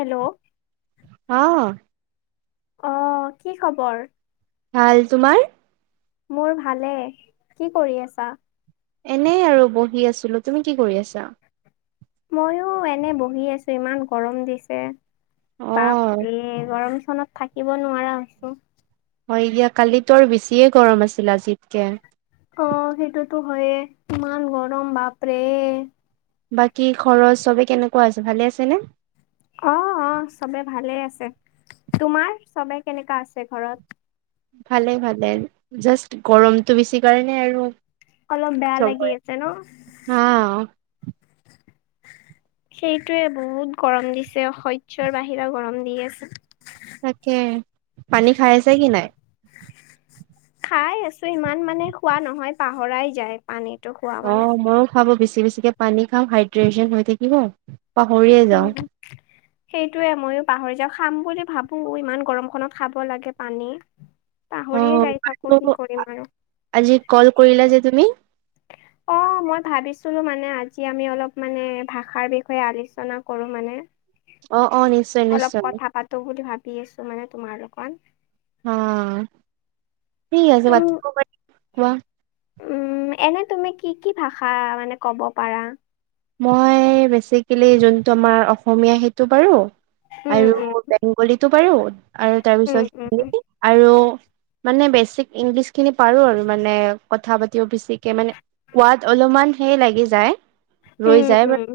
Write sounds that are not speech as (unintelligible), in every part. Hello অ অ কি খবৰ? ভাল। তোমাৰ? মোৰ ভালে্ কি কৰি আছা? এনে আৰু বহি আছিলো। তুমি কি কৰি আছা? ময়ো এনে বহি আছো ইমান গৰম দিছে। অ বাপৰে গৰম খনত থাকিব নোৱাৰা হৈছো। হয় দিয়া কালিতৰ বেছিয়ে গৰম আছিল আজিতকে। অ সেইটোতো হয়ে ইমান গৰম বাপৰে। বাকী খৰচ চবে কেনেকুৱা আছে ভালে আছেনে? অ অ চবে ভালেই আছে তোমাৰ চবে কেনেকা আছে ঘৰত? ভালে, ভালে। জাষ্ট গৰমটো বেছি কাৰণে আৰু অলপ বেয়া লাগি চবৰে আছে ন? হা সেইটোৱে বহুত গৰম দিছে। অসহ্যৰ বাহিৰা গৰম দি আছে। তাকে পানী খাই আছা কি নাই? খাই আছো সিমান মানে খোৱা নহয় পাহৰাই যায় পানীত। অ ময়ো খাব বেছি বেছিকে পানী খাম হাইড্ৰেচন হৈ থাকিব। পাহৰিয়ে যাওঁ। সেইটোৱে ময়ো পাহৰি যাওঁ খাম বুলি ভাবো ইমান গৰম খনত খাব লাগে পানী। অ পাহৰিয়ে যাই থাকো কি কৰিম (unintelligible) আৰু আজি কল কৰিলা যে তুমি অ অ মই ভাবিছিলো মানে আজি আমি অলপ মানে ভাষাৰ বিষয়ে আলোচনা কৰো মানে? অ অ নিশ্চয় অলপ নিশ্চয় কথা পাতো বুলি ভাবি আছো মানে তোমাৰ লগত। অ ঠিক আছে তুম পাতিব পাৰি কোৱা? উম এনে তুমি কি কি ভাষা মানে কব পাৰা? মই বেচিকেলি যোনটো আমাৰ অসমীয়া সেইটো পাৰু উম উম আৰু বেংগলীটো পাৰু আৰু উম উম তাৰপিছত হিন্দী আৰু মানে বেচিক ইংলিছ খিনি পাৰো আৰু মানে কথা পাতিব বেছিকে মানে। সোৱাদ অলপমান হে লাগি যায়। ৰৈ উম যায় উম উম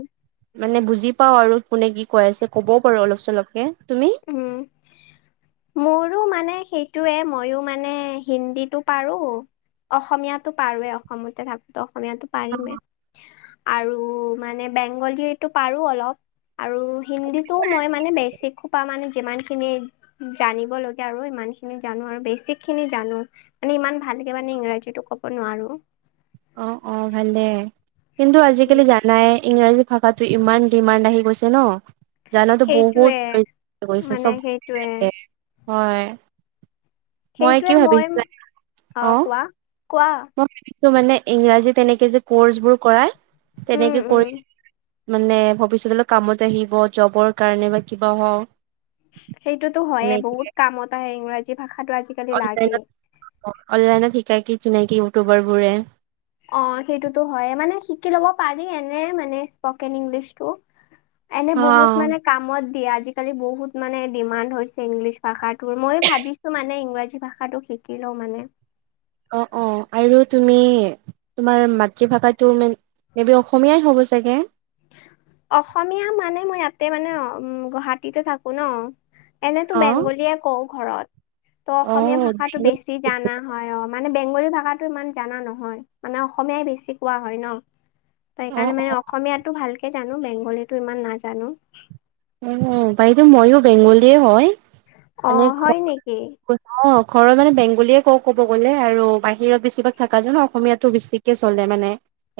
মানে বুজি পাও আৰু কোনে কি কৈ আছে ক'বও পাৰো অলপ চলপকে। তুমি উম মোৰো মানে সেইটোৱে মইো মানে হিন্দীটো পাৰো অসমীয়াতো পাৰোৱে অসমতে থাকো ত। অসমীয়াটো পাৰিমেই আৰু মানে বেংগলীটো পাৰো অলপ। আৰু হিন্দীটো মই মানে বেছি খুব পা মানে যিমান খিনি জানিব লগীয়া আৰু সিমান খিনি জানো আৰু বেছিক খিনি জানো মানে। ইমান ভালকে মানে ইংৰাজীতো ক'ব নোৱাৰো। অ অ ভালে। কিন্তু উম, আজিকালি জানাই, ইংৰাজী ভাষা ইমান ডিমাণ্ড আহি গৈছে ন এক- জানাটো সেইটোৱে বহুত (unintelligible) মানে চব, সেইটোৱে হয়। মই কি ভাবিছো (unintelligible) অ কোৱা মই (unintelligible) মানে ইংৰাজী তেনেকে যে কৰ্চবোৰ কৰাই উম তেনেকে উম কৰি মানে ভৱিষ্যতত অলপ কামত আহিব জবৰ কাৰণে বা কিবা হওঁক। সেইটোতো হইয়ে। বহুত কামত আহে ইংৰাজী ভাষাটো আজিকালি লাগেই অনলাইনত, অনলাইনত শিকাই কি (unintelligible) ইউটিউবাৰবোৰে। অ, সেইটোতো হৈয়ে। মানে শিকি ল'ব পাৰি এনে মানে স্পকেন ইংলিছটো। এনে হা বহুত মানে কামত দিয়ে। আজি-কালি বহুত মানে ডিমাণ্ড হৈছে ইংলিছ ভাষাত টোৰ মই ভাবিছো মানে ইংৰাজী ভাষাটো শিকি লও মানে। অ-অ আৰু তুমি তোমাৰ মাতৃভাষাটো মান মে বি অসমীয়াই হ'ব চাগে। অসমীয়া মানে মই ইয়াতে মানে গুৱাহাটীতে থাকো ন। এনেটো অ বেংগলীয়ে কওঁ। ঘৰত ত' অ অসমীয়া ভাষাটো বেছি জানা হয়। অ মানে বেংগলী ভাষাটো ইমান জানা নহয়। মানে অসমীয়াই বেছি কোৱা হয় ন। ত সেইকাৰণে মানে অ অসমীয়াটো ভালকে জানো, বেংগলীটো ইমান নাজানো। উ বাইদেউ মইও বেংগলীয়ে হয়। অ, মানে ঘ হয় নেকি? অ, ঘৰত মানে বেংগলীয়ে কও কব গ'লে আৰু বাহিৰত বেছিভাগ থকা জন ন অসমীয়াতো বেছিকে হলে মানে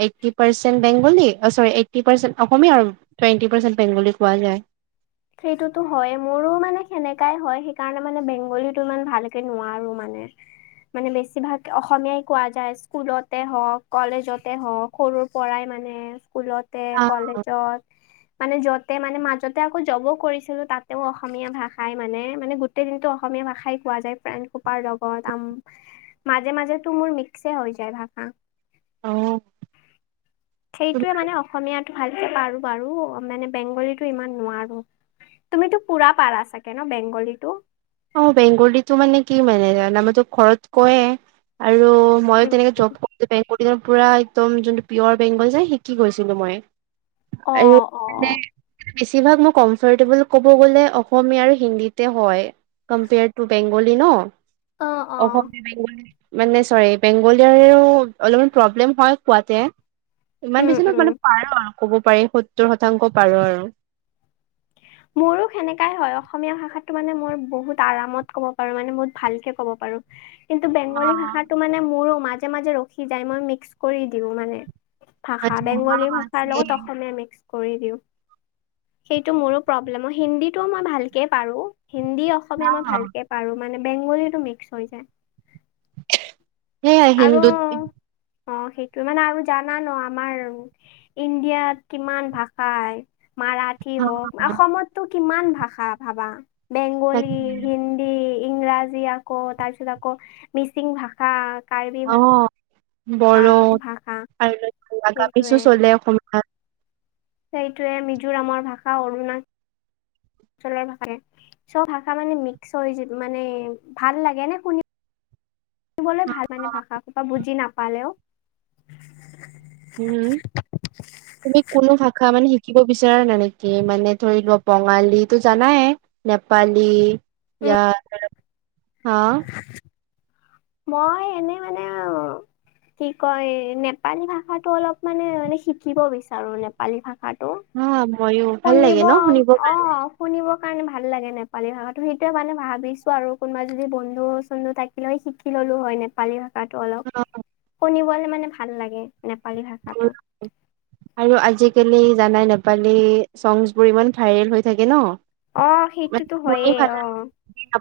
এইটটি পাৰ্চেণ্ট বেংগলী অ চৰি। এইটটি পাৰ্চেণ্ট অসমীয়া আৰু টুৱেণ্টি পাৰ্চেণ্ট বেংগলী কোৱা যায়। সেইটোতো হৈয়ে। মোৰো মানে সেনেকাই হয়। সেইকাৰণে মানে বেংগলীটো ইমান ভালকে নোৱাৰো মানে। (unintelligible) মানে বেছিভাগ অসমীয়াই কোৱা যায় স্কুলতে হওক কলেজতে হওক সৰুৰ পৰাই ম মানে, স্কুলতে কলেজত মানে যতে মানে মাজতে মই জবো কৰিছিলো তাতেও অসমীয়া ভাষাই মানে মানে গোটেই দিনতটো অসমীয়া ভাষাই কোৱা যায় (unintelligible) লগত আম মাজে মাজেতো মোৰ মিক্সছে হৈ যায় ভাষা। অ সেইটোয়ে মানে অসমীয়াত ভালকে পাৰো বাৰু। মানে বেংগলীতো ইমান নোৱাৰো। তুমিতো পুৰা পাৰা চাগে ন বেংগলীটো? অ, বেংগলীটো মানে কি মানে (unintelligible) আমাৰটো ঘৰত কৈয়ে আৰ আৰু মই উম, তেনেকে উম। জব (unintelligible) পুৰা একদম যোনটো পিয়ৰ বেং (unintelligible) শিকি গৈছিলো মই। আৰু অ-অ। মানে বেছিভাগ মই কম্ফৰটেবল ক'ব গ'লে অসমীয়া আৰু হিন্দীতে হয়। কম্পেয়াৰ টু বেংগলী ন? অ অ অসমীয়া বেংগলী (unintelligible) মানে চৰি বেংগলীয়াৰেও অলপমান প্ৰব্লেম হয় কোৱাতে। ইমান উম বেছি ন উম মানে পাৰো আৰু কব পাৰি। সত্তৰ শতাংশ পাৰো আৰু। মোৰো সেনেকাই হয়। অসমীয়া ভাষাটো মানে মই বহুত আৰামত ক'ব পাৰো, মানে বহুত ভালকে ক'ব পাৰ কিন্তু বেংগলী ভাষাটো মানে মোৰো মাজে মাজে ৰখি যায়। মই মিক্স কৰি দিওঁ মানে। ভাষা বেংগলী ভাষাৰ লগত অসমীয়া মিক্স। কৰি দিওঁ। সেইটো মোৰো প্ৰব্লেম। হিন্দীটো মই ভালকে পাৰো। হিন্দী, অসমীয়া মই ভালকে পাৰো মানে। বেংগলীটো মিক্স হৈ যায়। হেয়াই হিন্দু্ আৰু অ, সেইটোৱে মানে আৰু জানা ন আমাৰ ইণ্ডিয়াত কিমান ভাষাই মাৰাঠী হওক, অসমতটো কিমান ভাষা ভাবা। বেংগলী, তাকে হিন্দী ইংৰাজী আকৌ তাৰপিছত আকৌ মিচিং ভাষা, কাৰ্বি অ ভাষ বড়ো আৰু নাগামিজো সেইটোৱে চলে অসমীয়াত। সেইটোৱে মিজোৰামৰ ভাষা, অৰুণা অঞ্চলৰ ভাষা চব ভাষা মানে মিক্স হৈ যি মানে ভাল লাগে নে শুনি? (unintelligible) ভাল মানে ভাষা চাষা বুজি নাপালেও। উম, তুমি কোনো ভাষা মানে শি শিকিব বিচৰা না নেকি মানে ধৰি লোৱা বঙালীটো জানায়ে, নেপালী উম ইয়াহ, হা? মই এনেই মানে আউ। কি কয় নেপালী ভাষাটো অলপ মানে মানে শিকিব বিচাৰো নেপালী ভাষাটো। (unintelligible) ভাল শুনিব লাগে ন শুনিব অ, শুনিব কাৰণে ভাল লাগে নেপালী ভাষাটো এতিয়া মানে ভাবিছোঁ আৰু কোনোবা যদি বন্ধু চন্ধু থাকিলও শিকিলো হলো হয় নেপালী হয়। (unintelligible) কাৰণে অলপ শুনিবলে মানে ভাল লাগে নেপালী ভাষাটো। আৰু আজিকালি জানাই নেপালী চংগছবোৰ ইমান ভাইৰেল হৈ থাকে ন'? অ', মানে সেইটোতো শুনি হয়য়েই ভাল অ,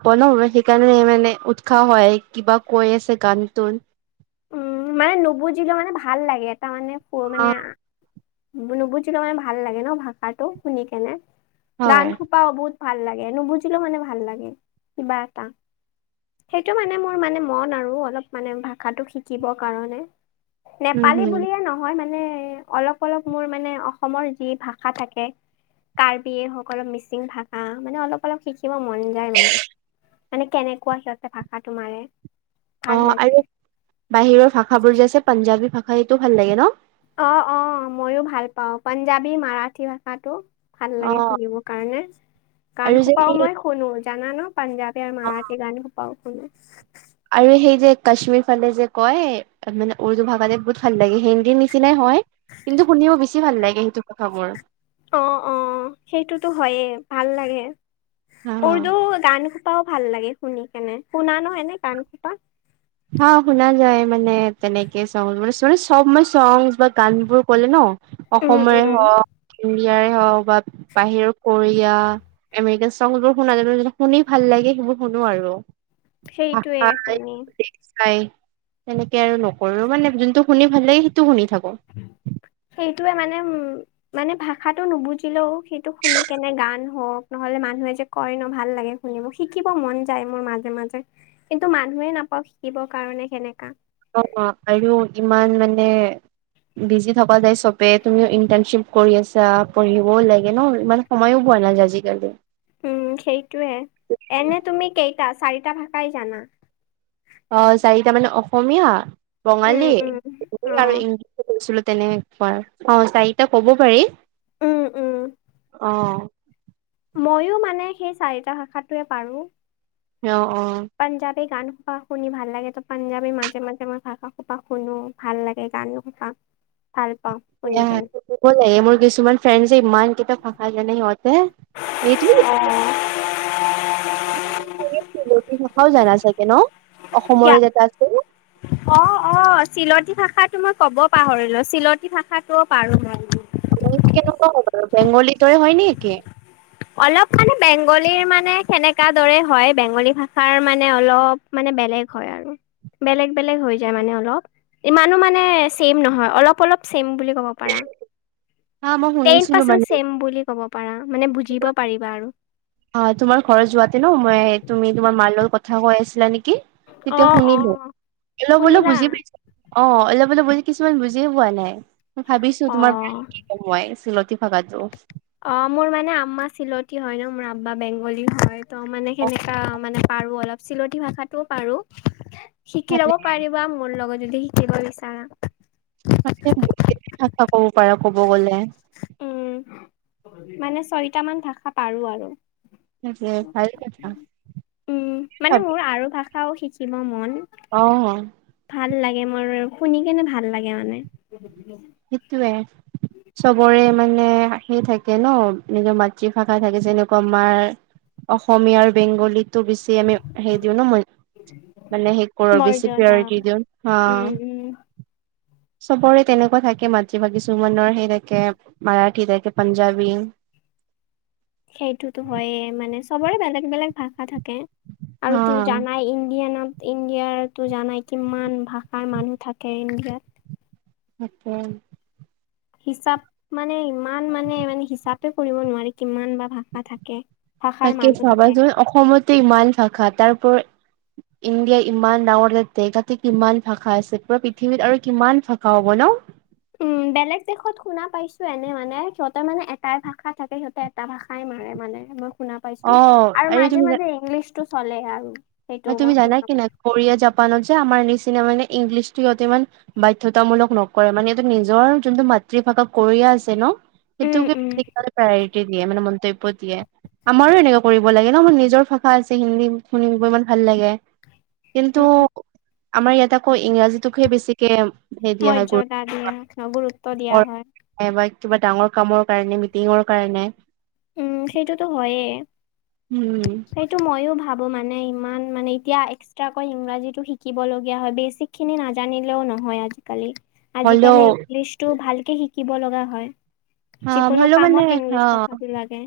(unintelligible) সেইকাৰণে মানে উৎসাহ হয়, কিবা কৈ আছে গানটোত। উম, মানে নুবুজিলে মানে ভাল লাগে এটা মানে প অ মানে নুবুজিলেও মানে ভাল লাগে ন' ভাষাটো শুনি কেনে গান হয় সোপা বহুত ভাল লাগে নুবুজিলেও মানে ভাল লাগে, কিবা এটা। সেইটো মানে মোৰ মানে মন আৰু অলপ মানে ভা ভাষাটো শিকিবৰ কাৰণে, উম নেপালী হম বুলিয়ে নহয় মা মানে অলপ অলপ মোৰ মানে অসমৰ যি ভাষা থাকে। কাৰ্বিসকলৰ মিচিং ভাষা মানে অলপ অলপ শিকি কিবা মন যায় মানে, মানে কেনেকুৱা সিহঁতে ভাষাটো মাৰে। অ ভাল আৰু লাগে। বাহিৰৰ ভাষাবোৰ যে আছে পাঞ্জাৱী ভাষা সেইটো ভাল লাগে ন'? অ অ মইও ভাল পাওঁ পাঞ্জাবী মাৰাঠী ভাষাটো ভাল অ লাগে শুনিব কাৰণে আৰু কাৰণ যে হোপাও সেই মই শুনো জানা ন পাঞ্জাৱী আৰু মাৰাঠী গান সোপাও শুনো। আৰু সেই যে কাশ্মীৰ ফালে যে কয় মানে উৰ্দু ভাষাতে বহুত ভাল লাগে। হিন্দীৰ নিচিনাই হয়, কিন্তু শুনিব বেছি ভাল লাগে সেইটো কথাবোৰ। অ', অ, সেইটোতো হয়য়ে ভাল লাগে। অ উৰ্দু গান সোপাও ভাল লাগে শুনি কেনে শুনা নহয় নে গান কেইটা? হা শুনা যায় মানে তেনেকে (unintelligible) মান মানে চব মই চংছ বা গানবোৰ ক'লে ন' উম অসমে উম হওক ইয়াৰে হওক বা বাহিৰৰ কোৰিয়া, এমেৰিকান সংছবোৰ শুনা (unintelligible) শুনি ভাল লাগে। (unintelligible) শুনো আৰু। সেইটোৱে ভাষাই শুনি। (unintelligible) তেনেকে আৰু নকৰো মানে যোনটো শুনি ভাল লাগে সেইটো শুনি থাক কোঁ। সেইটোৱে মানে উম, মানে ভাষাটো নোবুজিলেও সেইটো শুনি কেনে গান হওঁক নহলে মানুহে যে কয় ন ভাল লাগে শুনিব শিকিব মন যায় মোৰ মাজে মাজে, কিন্তু মানুহে নাপাওঁ শিকিবৰ কাৰণে। কাৰণে সেনেকা। অ', অ, আৰু ইমান মানে বিজি থকা যাই চবে তুমিও ইন্টাৰ্নশ্বিপ কৰি আছা পঢ়িবও লাগে ন' ইমান সময়য়ো ব (unintelligible) আজিকালি উম সেইটোৱে, এনে তুমি কেইটা চাৰিটা ভাষাই জানা? অ', চাৰিটা মানে অসমীয়া, উম বঙালী, উম অ হিন্দী আৰু ইংলিছ (unintelligible) তেনেকুৱা, অ, চাৰিটা কব পাৰি, উম উম অ, মইয়ো মানে সেই চাৰিটা ভাষাটোৱে পাৰোঁ। অ অ সেই গান সোপা শুনি ভাল লাগে তো পাঞ্জাৱীৰ মাজে মাজে মই ভাষা সোপা শুনো ভাল লাগে গান সোপা (inaudible) শুনি কেনে (unintelligible) মোৰ কিছুমান ফ্ৰেণ্ডছ্ যে ইমান কেটা ভাষা যানে সিহঁতে এইটো উ (unintelligible) তুমি চিলটি ভাষাও জানা চাগে ন অসমৰে য়াটে আছে ন অ অ চিলটি ভাষাটো মই কব পাহৰিলো চিলটি ভাষাটোও পাৰো মই বেংগলি তই হয় নে কি অলপ মানে বেংগলীৰ মানে কেনেকা দৰে হয় বেংগলী ভাষাৰ মানে অলপ মানে বেলেগ হয় আৰু বেলেগ বেলেগ হৈ যায় মানে অলপ ইমানো মানে চেম নহয় অলপ অলপ চেম বুলি কব পাৰা হা মই টেন শুনিছিলো পাৰ্চেণ্ট মানে চেম বুলি কব পাৰা মানে বুজ জিব পাৰিবা আৰু অ তোমাৰ ঘৰত যোৱাতে ন মই তুমি তোমাৰ মাৰ লগত কথা কৈ আছিলা নিকি কি অ তেতিয়া অ শুনিলো অলপ হলেও শুনিলা বুজি পাইছো অ অলপ অলপ বুজি কিছুমান বুজিয়ে পোৱা নাই ভাবিছো অ তোমাৰ (unintelligible) কৈ আছিলে তুমি ভাবাতোচ্ অ মোৰ মানে আম্মা চিলতি হয় ন মোৰ আব্বা বেংগলী হয় ত মানে অ সেনেকা মানে পাৰো অলপ চিলতি ভাষাতোও পাৰো শিকি ভালে লব পাৰিবা মোৰ লগত যদি শিকিব ইচ্ছা (unintelligible) ভাষা কব পাৰা কব গলে উম মানে ছয়টা মান ভাষা পাৰো আৰু এ ভাল কথা ছিলো মইও অহ। ভাল লাগে মোৰ। শুনি কেনে ভাল লাগে মানে। সেইটোৱে, চবৰে মান পে আহি থাকে ন নিজৰ মাতৃভাষা থাকে যেনেকুৱা আমাৰ অসমীয়া আৰু বেংগলীটো বেছি আমি হেৰি দিওঁ ন ময্য মানে সে কৰো আৰু বেছি মৰ্যদা পেৰাৰিটি দিওঁ হা উম উম চবৰে তেনেকুৱা থাকে কে মাতৃভাষা কিছুমানৰ হে থাকে মাৰাঠী থাকে পাঞ্জাবী সেইটোতো হইয়ে মানে চবৰে বেলেগ বেলেগ ভাষা থাকে হা আৰু তো জানাই ইণ্ডিয়ানত ইণ্ডিয়াৰো জানাই কিমান ভাষাৰ মানুহ থাকে ইণ্ডিয়াত (unintelligible) হিচাপ মানে ইমান মানে মানে হিচাপে কৰিব নোৱাৰি কিমান বা ভাষা থাকে। ভাষাৰ তাকে মানুহ থাকে। ভাবাচোন অসমতে ইমান ভাষা তাৰওপৰ ইণ্ডিয়া ইমান ডাঙৰ তাতে তাতে কিমান ভাষা আছে পুৰা পৃথিৱীত আৰু কিমান ভাষা হ'ব ন উম বেলেগ দেশত শুনা পাইছোঁ এনে মানে সিহঁতে মানে এটাই ভাষা থাকে সিহঁতে এটা ভাষাই মাৰে মানে মই শুনা পাইছো অ', আৰু মাজে মাজে ইংলিছ টো চলে আৰু সেইটো হয় মই তুমি জানা শুনা কি না পাইছো। কৰিয়া জাপানত যে আমাৰ নিচ সেকাণে মানে ইংলিছটো ইহতে ইমান বাধ্যতামূলক নকৰে মানে হিহতৰ নিজৰ যোনটো মাতৃভাষা কৰিয়া আছে ন উম, সেটোকে উম, হিহতি প্ৰায়ৰিটি দিয়ে মানে মন্তব্য দিয়ে আমাৰো এনকা কৰিব লাগে ন নিজৰ ভাষা আছে হিন্দী খিনি ইমান ভাল লাগে কিন্তু উম, আমাৰ ইয়াত আকৌ ইংৰাজীটোকহে বেছিকে সেই দিয়া হয় মৰ্যদা গুৰুত্ব দিয়া গুৰুত্ব দিয়া হয় বা কিবা ডাঙৰ কামৰ কাৰণে মিটিঙৰ কাৰণে উম সেইটোতো হয়ে উম সেইটো ময়ো ভাব মানে ইমান মানে এতিয়া এক্সট্ৰাকৈ ইংৰাজীটো শিকিবলগীয়া হয়। বেছিকখিনি নাজানিলেও ন নহয় আজি-কালি। হ'লেও আজি-কালি ইংলিছতটো ভালকে শিকিব লগা হয়। অ, যিকোনো ভাল মানে কামত অ। ইংলিছ ভাষাটো লাগে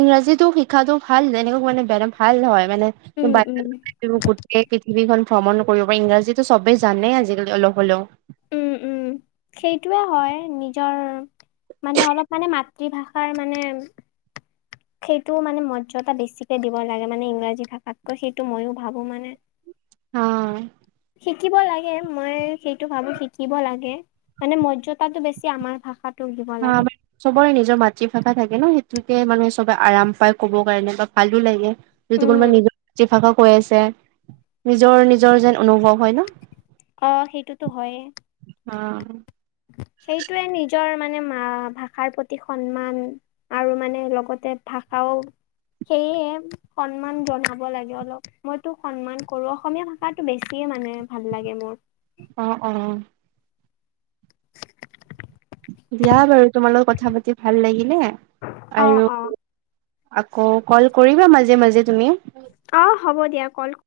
ইংৰাজীটো শিকাটো ভাল। এনেও মানে বে ভাল হয়। মানে উম উম (unintelligible) গোটেই (unintelligible) ভ্ৰমণো কৰিব পাৰি। ইংৰাজীটো চবেই জানেই আজি-কালি অলপ হলেও। উম, উম। সেইটোৱে হয় নিজৰ মানে অলপ মানে মাতৃভাষাৰ মানে সেইটো মানে মৰ্যদা বেছিকে দিব লাগে। মানে ইংৰাজী ভাষাতকৈ সেইটো ময়ো ভাবো মানে। হ শিকিব লাগে। মই সেইটো ভাবো শিকিব লাগে। মানে মৰ্যদাটো বেছি আমাৰ ভাষাত হা আমাৰ চবৰে নিজৰ মাতৃভাষা থাকে ন। সেই সোকে মানে চবে আৰাম পাই ক'বৰ কাৰণে বা ভালো লাগে। যদি উম কোনোবা (unintelligible) কৈ আছে নিজৰ নিজৰ যেন অনুভৱ হয় ন। অ সেইটোতো হয়ে। অ সেইটোৱে নিজৰ মানে ভাষাৰ প্ৰতি সন্মান আৰু মানে লগতে ভাষাও সেয়ে সন্মান জনাব লাগে অলপ। মইটো সন্মান কৰো। অসমীয়া ভাষাটো বেছিয়ে মানে ভাল লাগে। মোৰ অ-অ। দিয়া বাৰু তোমাৰ লগত কথা পাতি ভাল লাগিলে। আৰু অ-অ। আকৌ কল কৰিবা মাজে মাজে তুমিও। অ হ'ব দিয়া কল